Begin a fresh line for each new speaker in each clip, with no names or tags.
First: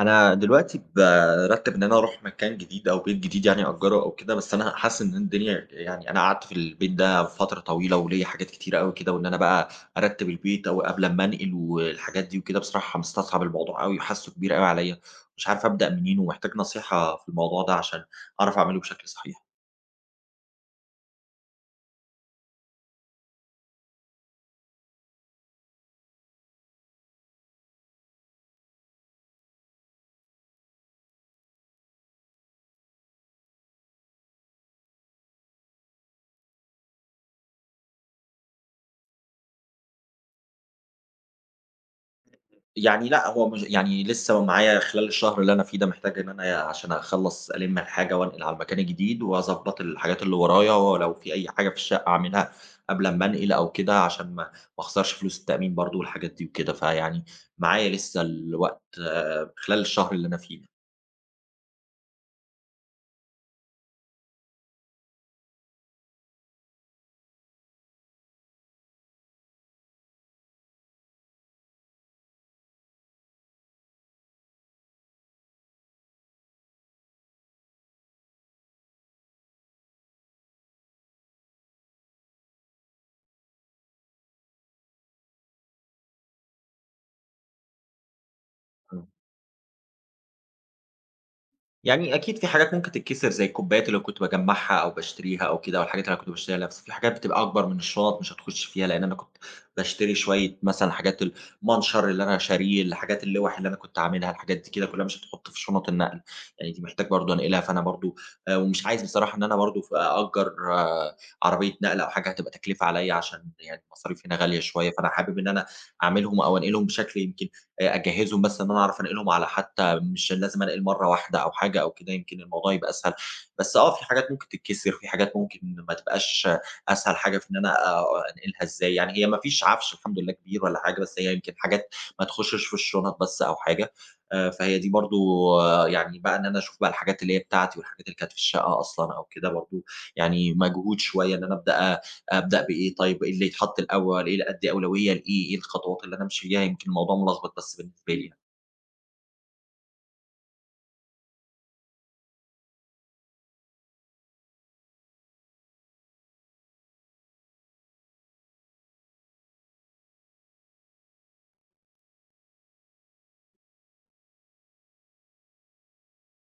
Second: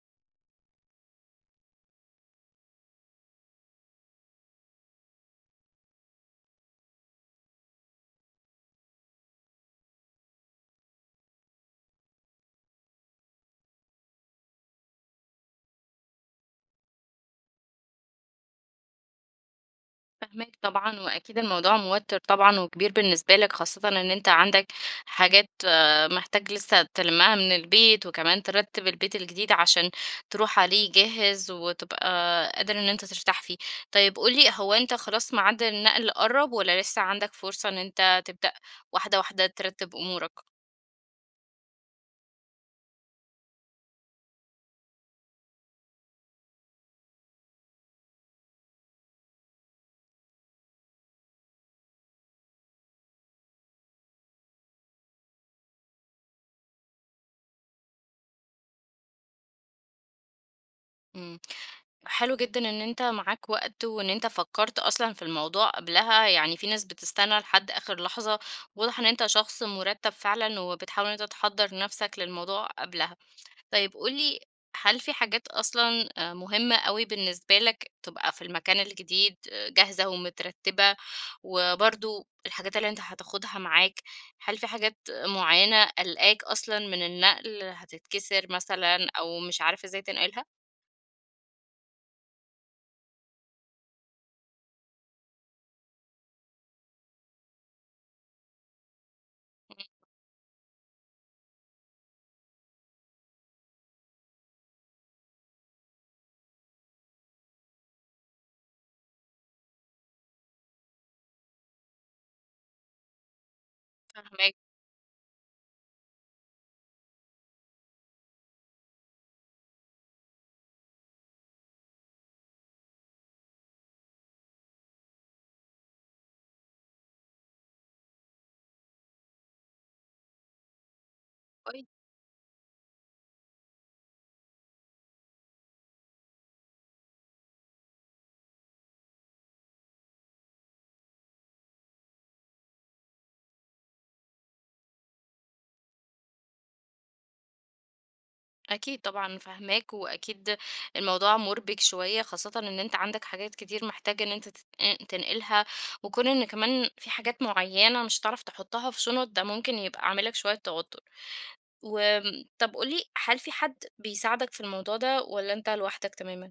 أنا دلوقتي بارتّب إن أنا أروح مكان جديد أو بيت جديد يعني أأجّره أو كده، بس أنا حاسس إن الدنيا يعني أنا قعدت في البيت ده فترة طويلة وليّا حاجات كتيرة أوي كده، وإن أنا بقى أرتّب البيت أو قبل أمّا أنقل والحاجات دي وكده. بصراحة مستصعب الموضوع أوي وحاسّه كبير أوي عليّا، مش عارف أبدأ منين ومحتاج نصيحة في الموضوع ده عشان أعرف أعمله بشكل صحيح.
فاهماك طبعًا، وأكيد الموضوع موتِّر طبعًا وكبير بالنسبة لك، خاصةً إن أنت عندك حاجات محتاج لسه تلمّها من البيت، وكمان ترتِّب البيت الجديد عشان تروح عليه جاهز وتبقى قادر إن أنت ترتاح فيه. طيب قُل لي، هو أنت خلاص ميعاد النقل قرّب والّا لسه عندك فرصة إن أنت تبدأ واحدة، واحدة ترتِّب أمورك؟
يعني لأ، هو مش يعني لسه معايا خلال الشهر اللي أنا فيه ده، محتاج إن أنا عشان أخلّص ألِم الحاجة وأنقل على المكان الجديد وأضبّط الحاجات اللي ورايا، ولو في أي حاجة في الشقة أعملها قبل أمّا أنقل أو كده عشان ما أخسرش فلوس التأمين برضه والحاجات دي وكده. فيعني معايا لسه الوقت خلال الشهر اللي أنا فيه ده.
إمم. حلو جدًا إن أنت معاك وقت وإن أنت فكّرت أصلًا في الموضوع قبلها، يعني في ناس بتستنى لحد آخر لحظة، واضح إن أنت شخص مُرتّب فعلًا وبتحاول إن أنت تحضّر نَفْسك للموضوع قبلها. طيب قُل لي، هل في حاجات أصلًا مهمة أوي بالنسبة لك تبقى في المكان الجديد جاهزة ومترتّبة، وبرضه الحاجات اللي أنت هتاخُدها معاك، هل في حاجات معيّنة قالقاك أصلًا من النقل هتتكسر
إمم.
مثلًا أو مش عارف إزاي تنقلها؟
يعني أكيد في حاجات ممكن تتكسر زي الكوبايات اللي كنت باجمّعها أو باشتريها أو كده، أو الحاجات اللي أنا كنت باشتريها لنفسي. في حاجات بتبقى أكبر من الشنط مش هتخُش فيها، لإن أنا كنت باشتري شوية مثلًا حاجات المنشر اللي أنا شاريه، الحاجات اللوَح اللي أنا كنت عاملها، الحاجات دي كده كلّها مش هتتحط في شنط النقل، يعني دي محتاج برضه أنقلها. فأنا برضه ومش عايز بصراحة إن أنا برضه أأجّر عربية نقل أو حاجة هتبقى تكلفة عليّا، عشان يعني المصاريف هنا
فاهماك.
غالية شوية. فأنا حابب إن أنا أعملهم أو أنقلهم بشكل يمكن أجهّزهم، بس إن أنا أعرف أنقلهم على حتّى مش لازم أنقل مرّة واحدة أو حاجة أو كده، يمكن الموضوع يبقى أسهل. بس في حاجات ممكن تتكسر، في حاجات ممكن ما تبقاش أسهل حاجة في إن أنا أنقلها إزاي. يعني هي ما فيش عَفش الحمد لله كبير ولا حاجة، بس هي يمكن حاجات
كويس.
ما تخشش في الشنط بس أو حاجة. فهي دي برضه يعني بقى إن أنا أشوف بقى الحاجات اللي هي بتاعتي والحاجات اللي كانت في الشقة أصلًا أو كده، برضه يعني مجهود شوية إن أنا أبدأ بإيه طيب، إيه اللي يتحط الأول، إيه اللي أدّي أولوية لإيه، إيه الخطوات اللي أنا أمشي فيها، يمكن الموضوع ملخبط بس بالنسبة لي يعني.
أكيد طبعًا فاهماك، وأكيد الموضوع مُربِك شوية، خاصةً إن أنت عندك حاجات كتير محتاج إن أنت تنقلها، وكون إن كمان في حاجات معيّنة مش هتعرف تحطها في شنط، ده ممكن يبقى عامل لك شوية توتر. وآمم، طب قُل لي، هل في حد بيساعدك في الموضوع ده والّا أنت لوحدك تمامًا؟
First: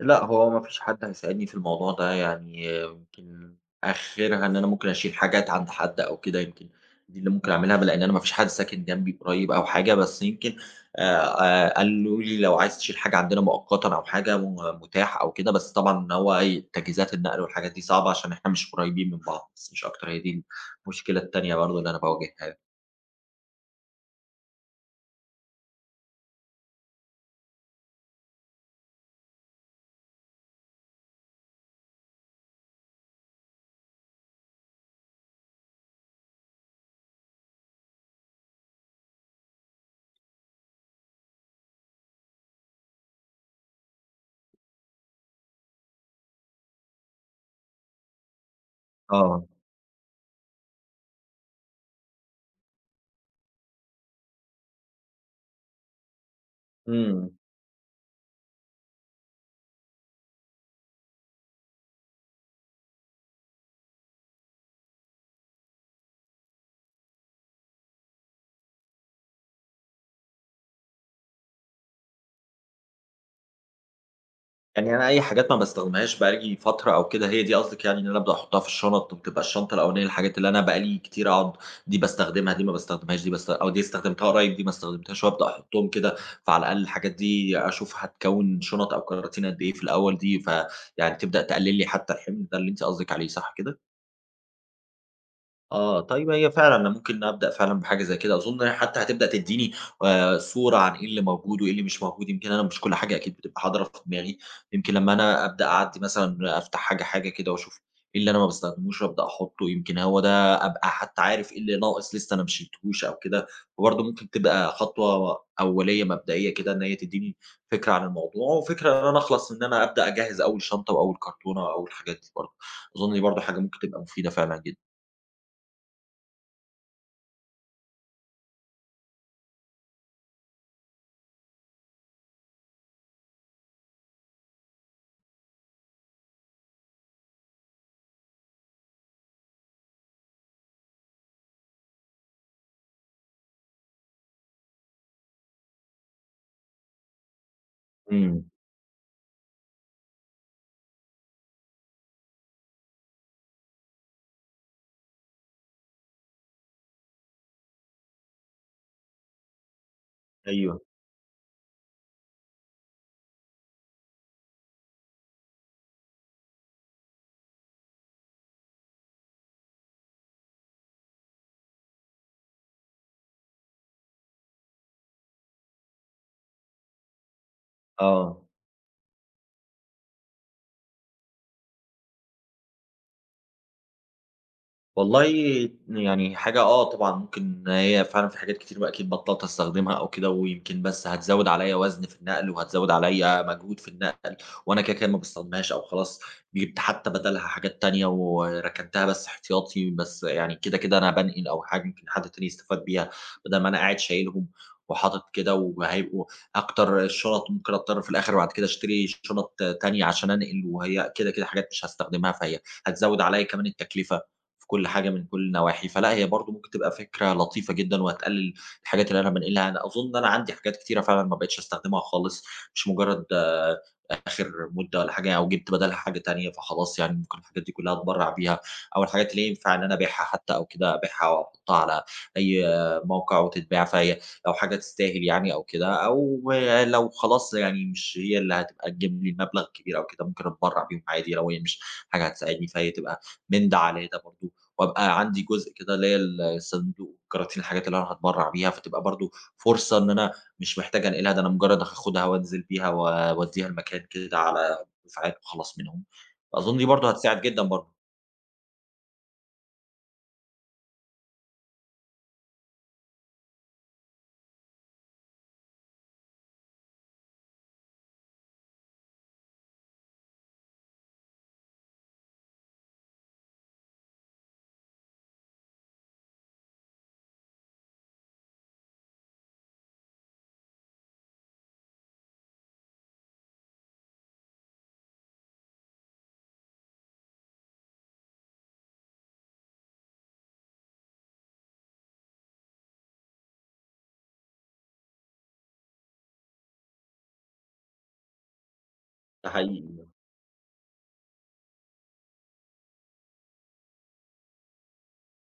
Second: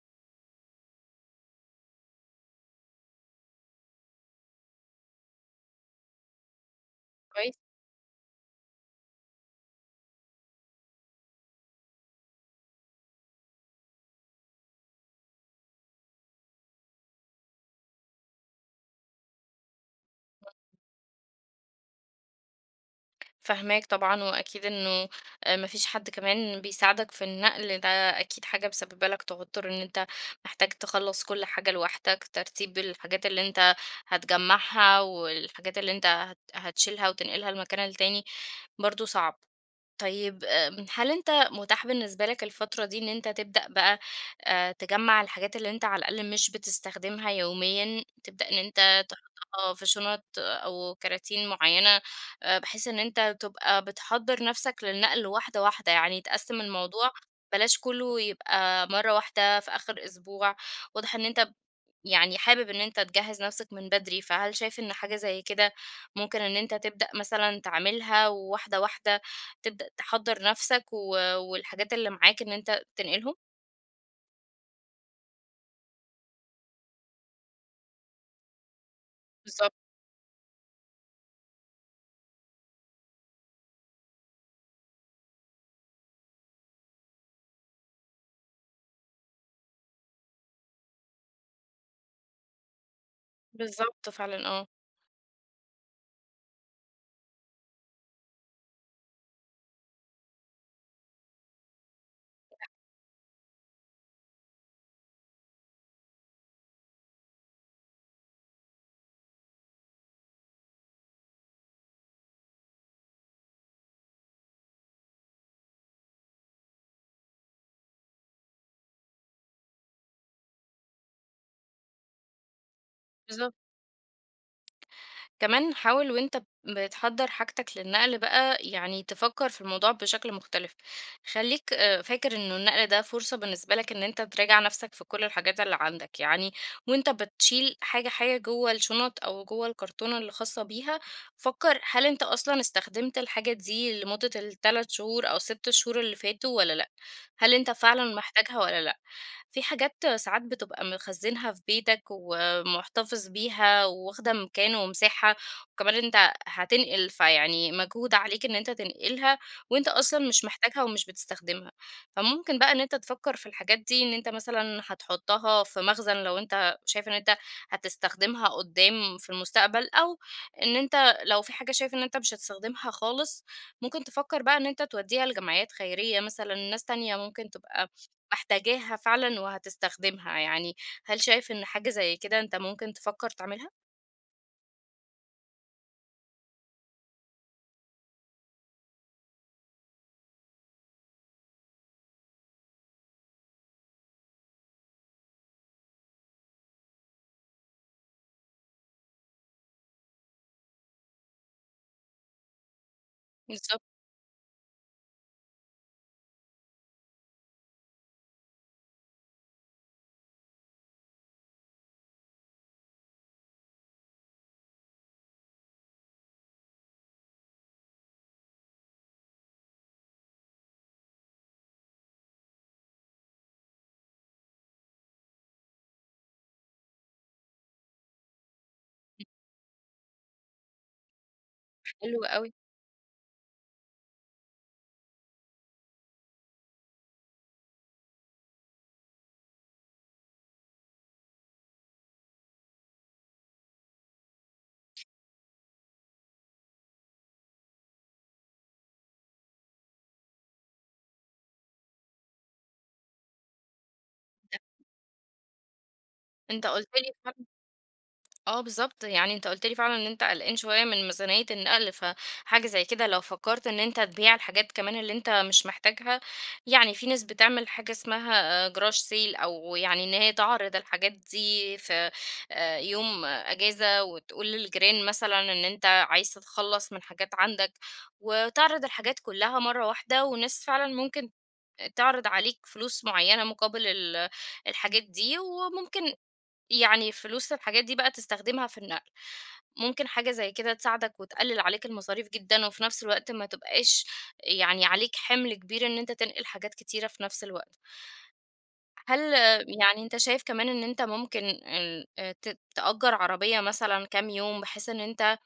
لأ، هو ما فيش حد هيساعدني في الموضوع ده يعني يمكن آخرها إن أنا ممكن أشيل حاجات عند حد أو كده يمكن، دي اللي ممكن
كويس.
أعملها لإن أنا ما فيش حد ساكن جنبي قريب أو حاجة، بس يمكن آآ قالوا لي لو عايز تشيل حاجة عندنا مؤقتًا أو حاجة متاح أو كده. بس طبعًا إن هو تجهيزات النقل والحاجات دي صعبة عشان إحنا مش قريبين من بعض، بس مش أكتر. هي دي المشكلة التانية برضه اللي أنا باواجهها.
فاهماك طبعًا، وأكيد إنه ما فيش حد كمان بيساعدك في النقل، ده أكيد حاجة مسببة لك توتر إن أنت محتاج تخلّص كل حاجة لوحدك، ترتيب الحاجات اللي أنت هتجمّعها والحاجات اللي أنت هتشيلها وتنقلها المكان التاني برضه صعب. طيب هل أنت متاح بالنسبة لك الفترة دي إن أنت تبدأ بقى تجمّع الحاجات اللي أنت على الأقل مش بتستخدمها يوميًا، تبدأ إن أنت
آه.
تحطها في شنط أو كراتين معيّنة، بحيث إن أنت تبقى بتحضّر نفسك للنقل واحدة، واحدة، يعني تقسّم الموضوع
إمم.
بلاش كلّه يبقى مرّة واحدة في آخر أسبوع، واضح إن أنت يعني حابب إن أنت تجهّز نَفْسك من بدري، فهل شايف إن حاجة زي كده ممكن إن أنت تبدأ مثلًا تعملها وواحدة، واحدة تبدأ تحضّر نَفْسك و والحاجات اللي معاك إن أنت تنقلهم؟
يعني أنا أي حاجات ما باستخدمهاش بقى لي فترة أو كده، هي دي قصدِك يعني إن أنا أبدأ أحُطّها في الشنط، وبتبقى
بالضبط،
الشنطة الأولانية الحاجات اللي أنا بقى لي كتير أقعد دي باستخدمها، دي ما باستخدمهاش، دي باست أو دي استخدمتها قريب، دي ما استخدمتهاش وأبدأ أحُطّهم كده. فعلى الأقل الحاجات دي أشوف هتكوِّن شنط أو كراتين قد إيه في الأول دي، فيعني تبدأ تقلِّل لي حتى الحِمل ده اللي أنتِ قصدِك عليه، صح كده؟
بالضبط. بالضبط فعلًا، آه.
آه، طيب هي فعلًا أنا ممكن أبدأ فعلًا بحاجة زي كده. أظن هي حتى هتبدأ تدّيني صورة عن إيه اللي موجود وإيه اللي مش موجود، يمكن أنا مش كل حاجة أكيد بتبقى حاضرة في دماغي. يمكن لمّا أنا أبدأ أعدّي مثلًا أفتح حاجة، حاجة كده وأشوف إيه اللي أنا ما باستخدموش وأبدأ أحطّه، يمكن هو ده أبقى حتى عارف إيه اللي ناقص لسه أنا ما شيلتهوش أو كده. وبرضه ممكن تبقى خطوة أولية مبدئية كده إن هي تدّيني فكرة عن الموضوع، وفكرة إن أنا أخلص إن أنا أبدأ أجهّز أول شنطة وأول كرتونة وأول الحاجات دي برضه. أظن دي برضه
بالظبط.
حاجة ممكن تبقى مفيدة فعلًا جدًا.
كمان حاول وانت بتحضر حاجتك للنقل بقى، يعني تفكر في الموضوع بشكل مختلف. خليك فاكر انه النقل ده فرصة بالنسبة لك ان انت تراجع نفسك في كل الحاجات اللي عندك، يعني وانت بتشيل حاجة حاجة جوه الشنط او جوه الكرتونة اللي خاصة بيها، فكر هل انت اصلا استخدمت الحاجة دي لمدة الثلاث شهور او ست شهور اللي فاتوا ولا لا، هل انت فعلا
إمم.
محتاجها ولا لا؟ في حاجات ساعات بتبقى مخزنها في بيتك، محتفظ بيها واخدة مكان ومساحة، وكمان انت هتنقل فيعني مجهود عليك ان انت تنقلها وانت اصلا مش
أيوه.
محتاجها ومش بتستخدمها. فممكن بقى ان انت تفكر في الحاجات دي ان انت مثلا هتحطها في مخزن لو انت شايف ان انت هتستخدمها قدام في المستقبل، او ان انت لو في حاجة شايف ان انت مش هتستخدمها خالص، ممكن تفكر بقى ان انت توديها لجمعيات خيرية مثلا، ناس تانية ممكن تبقى
آه.
محتاجاها فعلا وهتستخدمها، يعني هل شايف إن حاجة زي كده أنت ممكن تفكّر تعملها؟
والله يعني حاجة طبعًا ممكن، هي فعلًا في حاجات كتير بقى أكيد بطّلت أستخدمها أو كده، ويمكن بس هتزوّد عليَّ وزن في النقل، وهتزوّد عليَّ مجهود في النقل. وأنا كده، كده ما باستخدمهاش، أو خلاص جِبت حتى بدالها حاجات تانية وركنتها بس احتياطي. بس يعني كده، كده أنا بانقل أو حاجة يمكن حد تاني يستفاد بيها، بدل ما أنا
بالضبط،
قاعد شايلهم وحاطط كده. وهيبقوا أكتر الشُنط ممكن أضطر في الآخر بعد كده أشتري شُنط تانية عشان أنقل، وهي كده، كده حاجات مش هاستخدمها، فهي هتزوّد عليَّ كمان التكلفة في كل حاجة من كل النواحي. فلأ هي برضه ممكن تبقى فكرة لطيفة جدًا وهتقلل الحاجات اللي أنا بانقلها. أنا أظن إن أنا عندي حاجات كتيرة فعلًا ما بقيتش أستخدمها خالص، مش مجرد آخر مدة والّا حاجة أو جبت بدالها حاجة تانية. فخلاص يعني ممكن الحاجات دي كلها أتبرّع بيها، أو الحاجات اللي ينفع إن أنا أبيعها حتى أو كده أبيعها أو أحطها على
حلو أوي.
أي موقع وتتباع. فهي لو حاجة تستاهل يعني أو كده، أو لو خلاص يعني مش هي اللي هتبقى تجيب لي المبلغ الكبير أو كده، ممكن أتبرّع بيهم عادي لو هي مش حاجة هتساعدني. فهي تبقى من ده على ده برضه، وأبقى عندي جزء كده ليّا الصندوق كراتين الحاجات اللي أنا هاتبرّع بيها، فتبقى برضه فرصة إن أنا مش محتاج أنقلها. ده أنا مجرّد هاخدها وأنزل بيها واودّيها لمكان كده
أنت
على دفعات وأخلّص منهم.
أنت
أظن دي
قُلت
برضه
لي
هتساعد
فعلًا.
جدًا برضه،
آه بالضبط، يعني أنت قُلت لي فعلًا إن أنت قلقان شوية من ميزانية النقل، فحاجة زي كده لو فكّرت إن أنت تبيع الحاجات كمان اللي أنت مش محتاجها، يعني في ناس بتعمل حاجة اسمها garage sale، أو يعني إن هي تعرض الحاجات دي في يوم أجازة، وتقول للجيران مثلًا إن أنت عايز تتخلّص من حاجات عندك، وتعرض الحاجات كلّها مرّة واحدة، وناس فعلًا ممكن تعرض عليك فلوس معينة مقابل الحاجات دي، وممكن يعني فلوس الحاجات دي بقى تستخدمها في النقل. ممكن حاجة زي كده تساعدك وتقلل عليك المصاريف جدا، وفي نفس الوقت ما تبقاش يعني عليك حمل كبير ان انت تنقل حاجات كتيرة في نفس الوقت. هل
ده
يعني
حقيقي.
انت شايف كمان ان انت ممكن تأجر عربية مثلا كام يوم بحيث ان انت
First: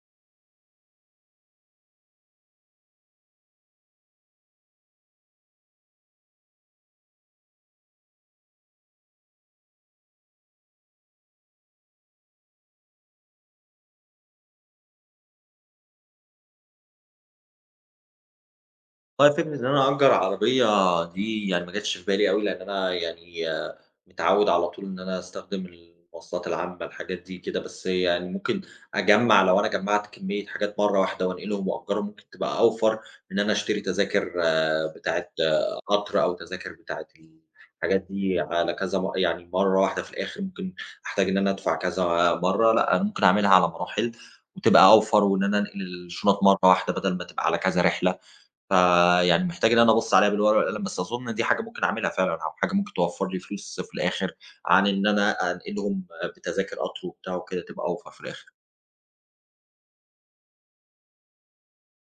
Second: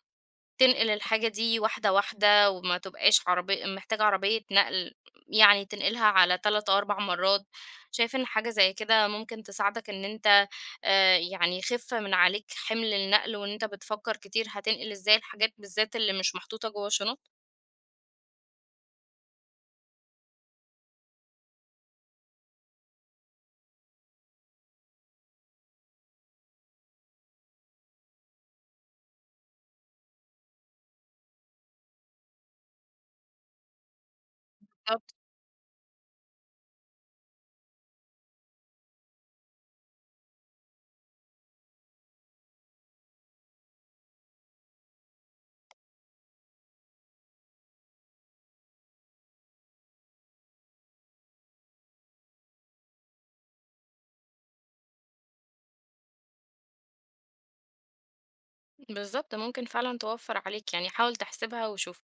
تنقل الحاجة دي واحدة واحدة وما تبقاش محتاجة عربية نقل، يعني تنقلها على 3 أو 4 مرات، شايف إن حاجة زي كده ممكن تساعدك إن أنت يعني يخف من عليك حمل النقل وإن أنت بتفكر كتير هتنقل إزاي الحاجات بالذات اللي مش محطوطة جوه شنط؟
والله فكرة إن أنا أأجّر عربية دي يعني ما جاتش في بالي أوي، لإن أنا يعني متعوّد على طول إن أنا أستخدم المواصلات العامة، الحاجات دي كده. بس يعني ممكن أجمّع، لو أنا جمّعت كمية حاجات مرّة واحدة وأنقلهم وأأجّرهم ممكن تبقى أوفر من إن أنا أشتري تذاكر
بالضبط.
بتاعة قطر أو تذاكر بتاعة الحاجات دي على كذا يعني مرّة واحدة. في الآخر ممكن أحتاج إن أنا أدفع كذا مرّة، لأ، أنا ممكن أعملها على مراحل وتبقى أوفر، وإن أنا أنقل الشنط مرّة واحدة بدل ما تبقى على كذا رحلة. فيعني محتاج إن أنا أبُص عليها بالورقة والقلم، بس أظُن دي حاجة ممكن أعملها فعلًا، أو حاجة ممكن توفّر لي فلوس في الآخر، عن إن أنا أنقلهم بتذاكر قطر وبتاع وكده، تبقى أوفر في الآخر.
بالضبط، ممكن فعلًا توفر عليك، يعني حاول تحسبها وشوف.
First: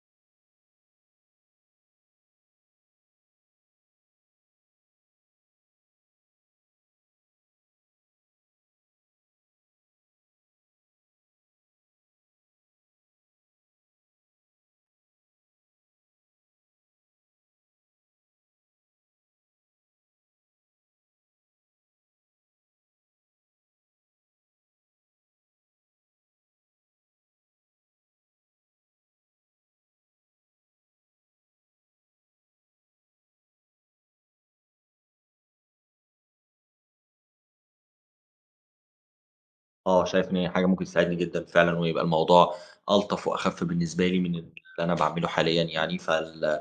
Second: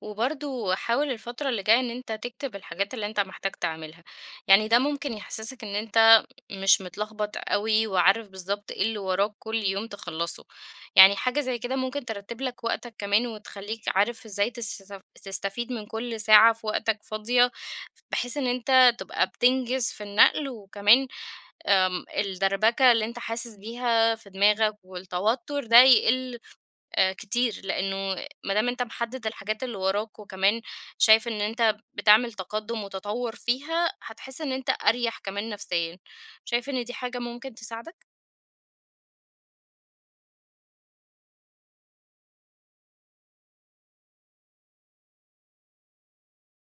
وبرضه حاول الفترة اللي جاية إن أنت تكتب الحاجات اللي أنت محتاج تعملها، يعني ده ممكن يحسسك إن أنت مش متلخبط أوي وعارف بالضبط إيه اللي وراك كل يوم تخلصه، يعني حاجة زي كده ممكن ترتب لك وقتك كمان وتخليك عارف إزاي تستفيد من كل ساعة في وقتك فاضية، بحيث إن أنت تبقى بتنجز في النقل وكمان الدربكة اللي أنت حاسس بيها في دماغك والتوتر ده يقل كتير، لإنه ما دام أنت محدد الحاجات اللي وراك، وكمان شايف إن أنت بتعمل تقدُّم وتطوُّر فيها، هتحس إن أنت أريح كمان نفسيًا. شايف إن دي حاجة ممكن تساعدك؟
آه، شايف إن هي حاجة ممكن تساعدني جدًا فعلًا، ويبقى الموضوع ألطف وأخف بالنسبة لي من اللي أنا باعمله حاليًا يعني.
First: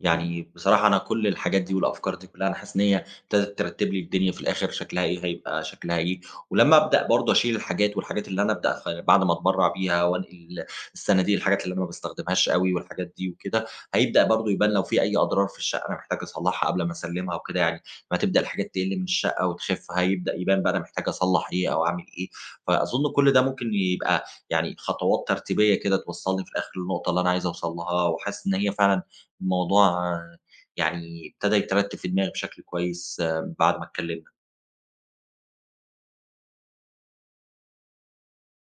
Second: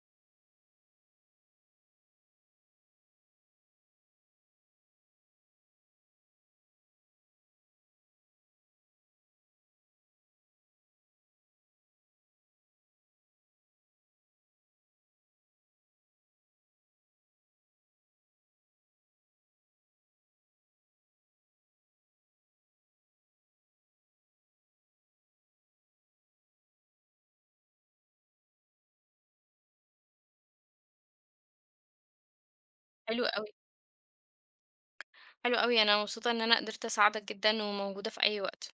يعني بصراحة أنا كل الحاجات دي والأفكار دي كلها، أنا حاسس إن هي ابتدت ترتب لي الدنيا، في الآخر شكلها إيه هيبقى شكلها إيه. ولما أبدأ برضه أشيل الحاجات والحاجات اللي أنا أبدأ بعد ما أتبرع بيها وأنقل الصناديق، الحاجات اللي أنا ما بستخدمهاش قوي والحاجات دي وكده، هيبدأ برضه يبان لو في أي أضرار في الشقة أنا محتاج أصلحها قبل ما أسلمها وكده. يعني ما تبدأ الحاجات تقل من الشقة وتخف هيبدأ يبان بقى أنا محتاج أصلح إيه أو أعمل إيه. فأظن كل ده ممكن يبقى يعني خطوات ترتيبية كده توصلني في الآخر للنقطة اللي أنا عايز أوصل لها، وحاسس إن هي فعلا الموضوع يعني ابتدى يترتب في دماغي بشكل كويس
حلو أوي،
بعد ما اتكلمنا.
حلو أوي، أنا مبسوطة إن أنا قدرت أساعدك جدًا، وموجودة في أي وقت.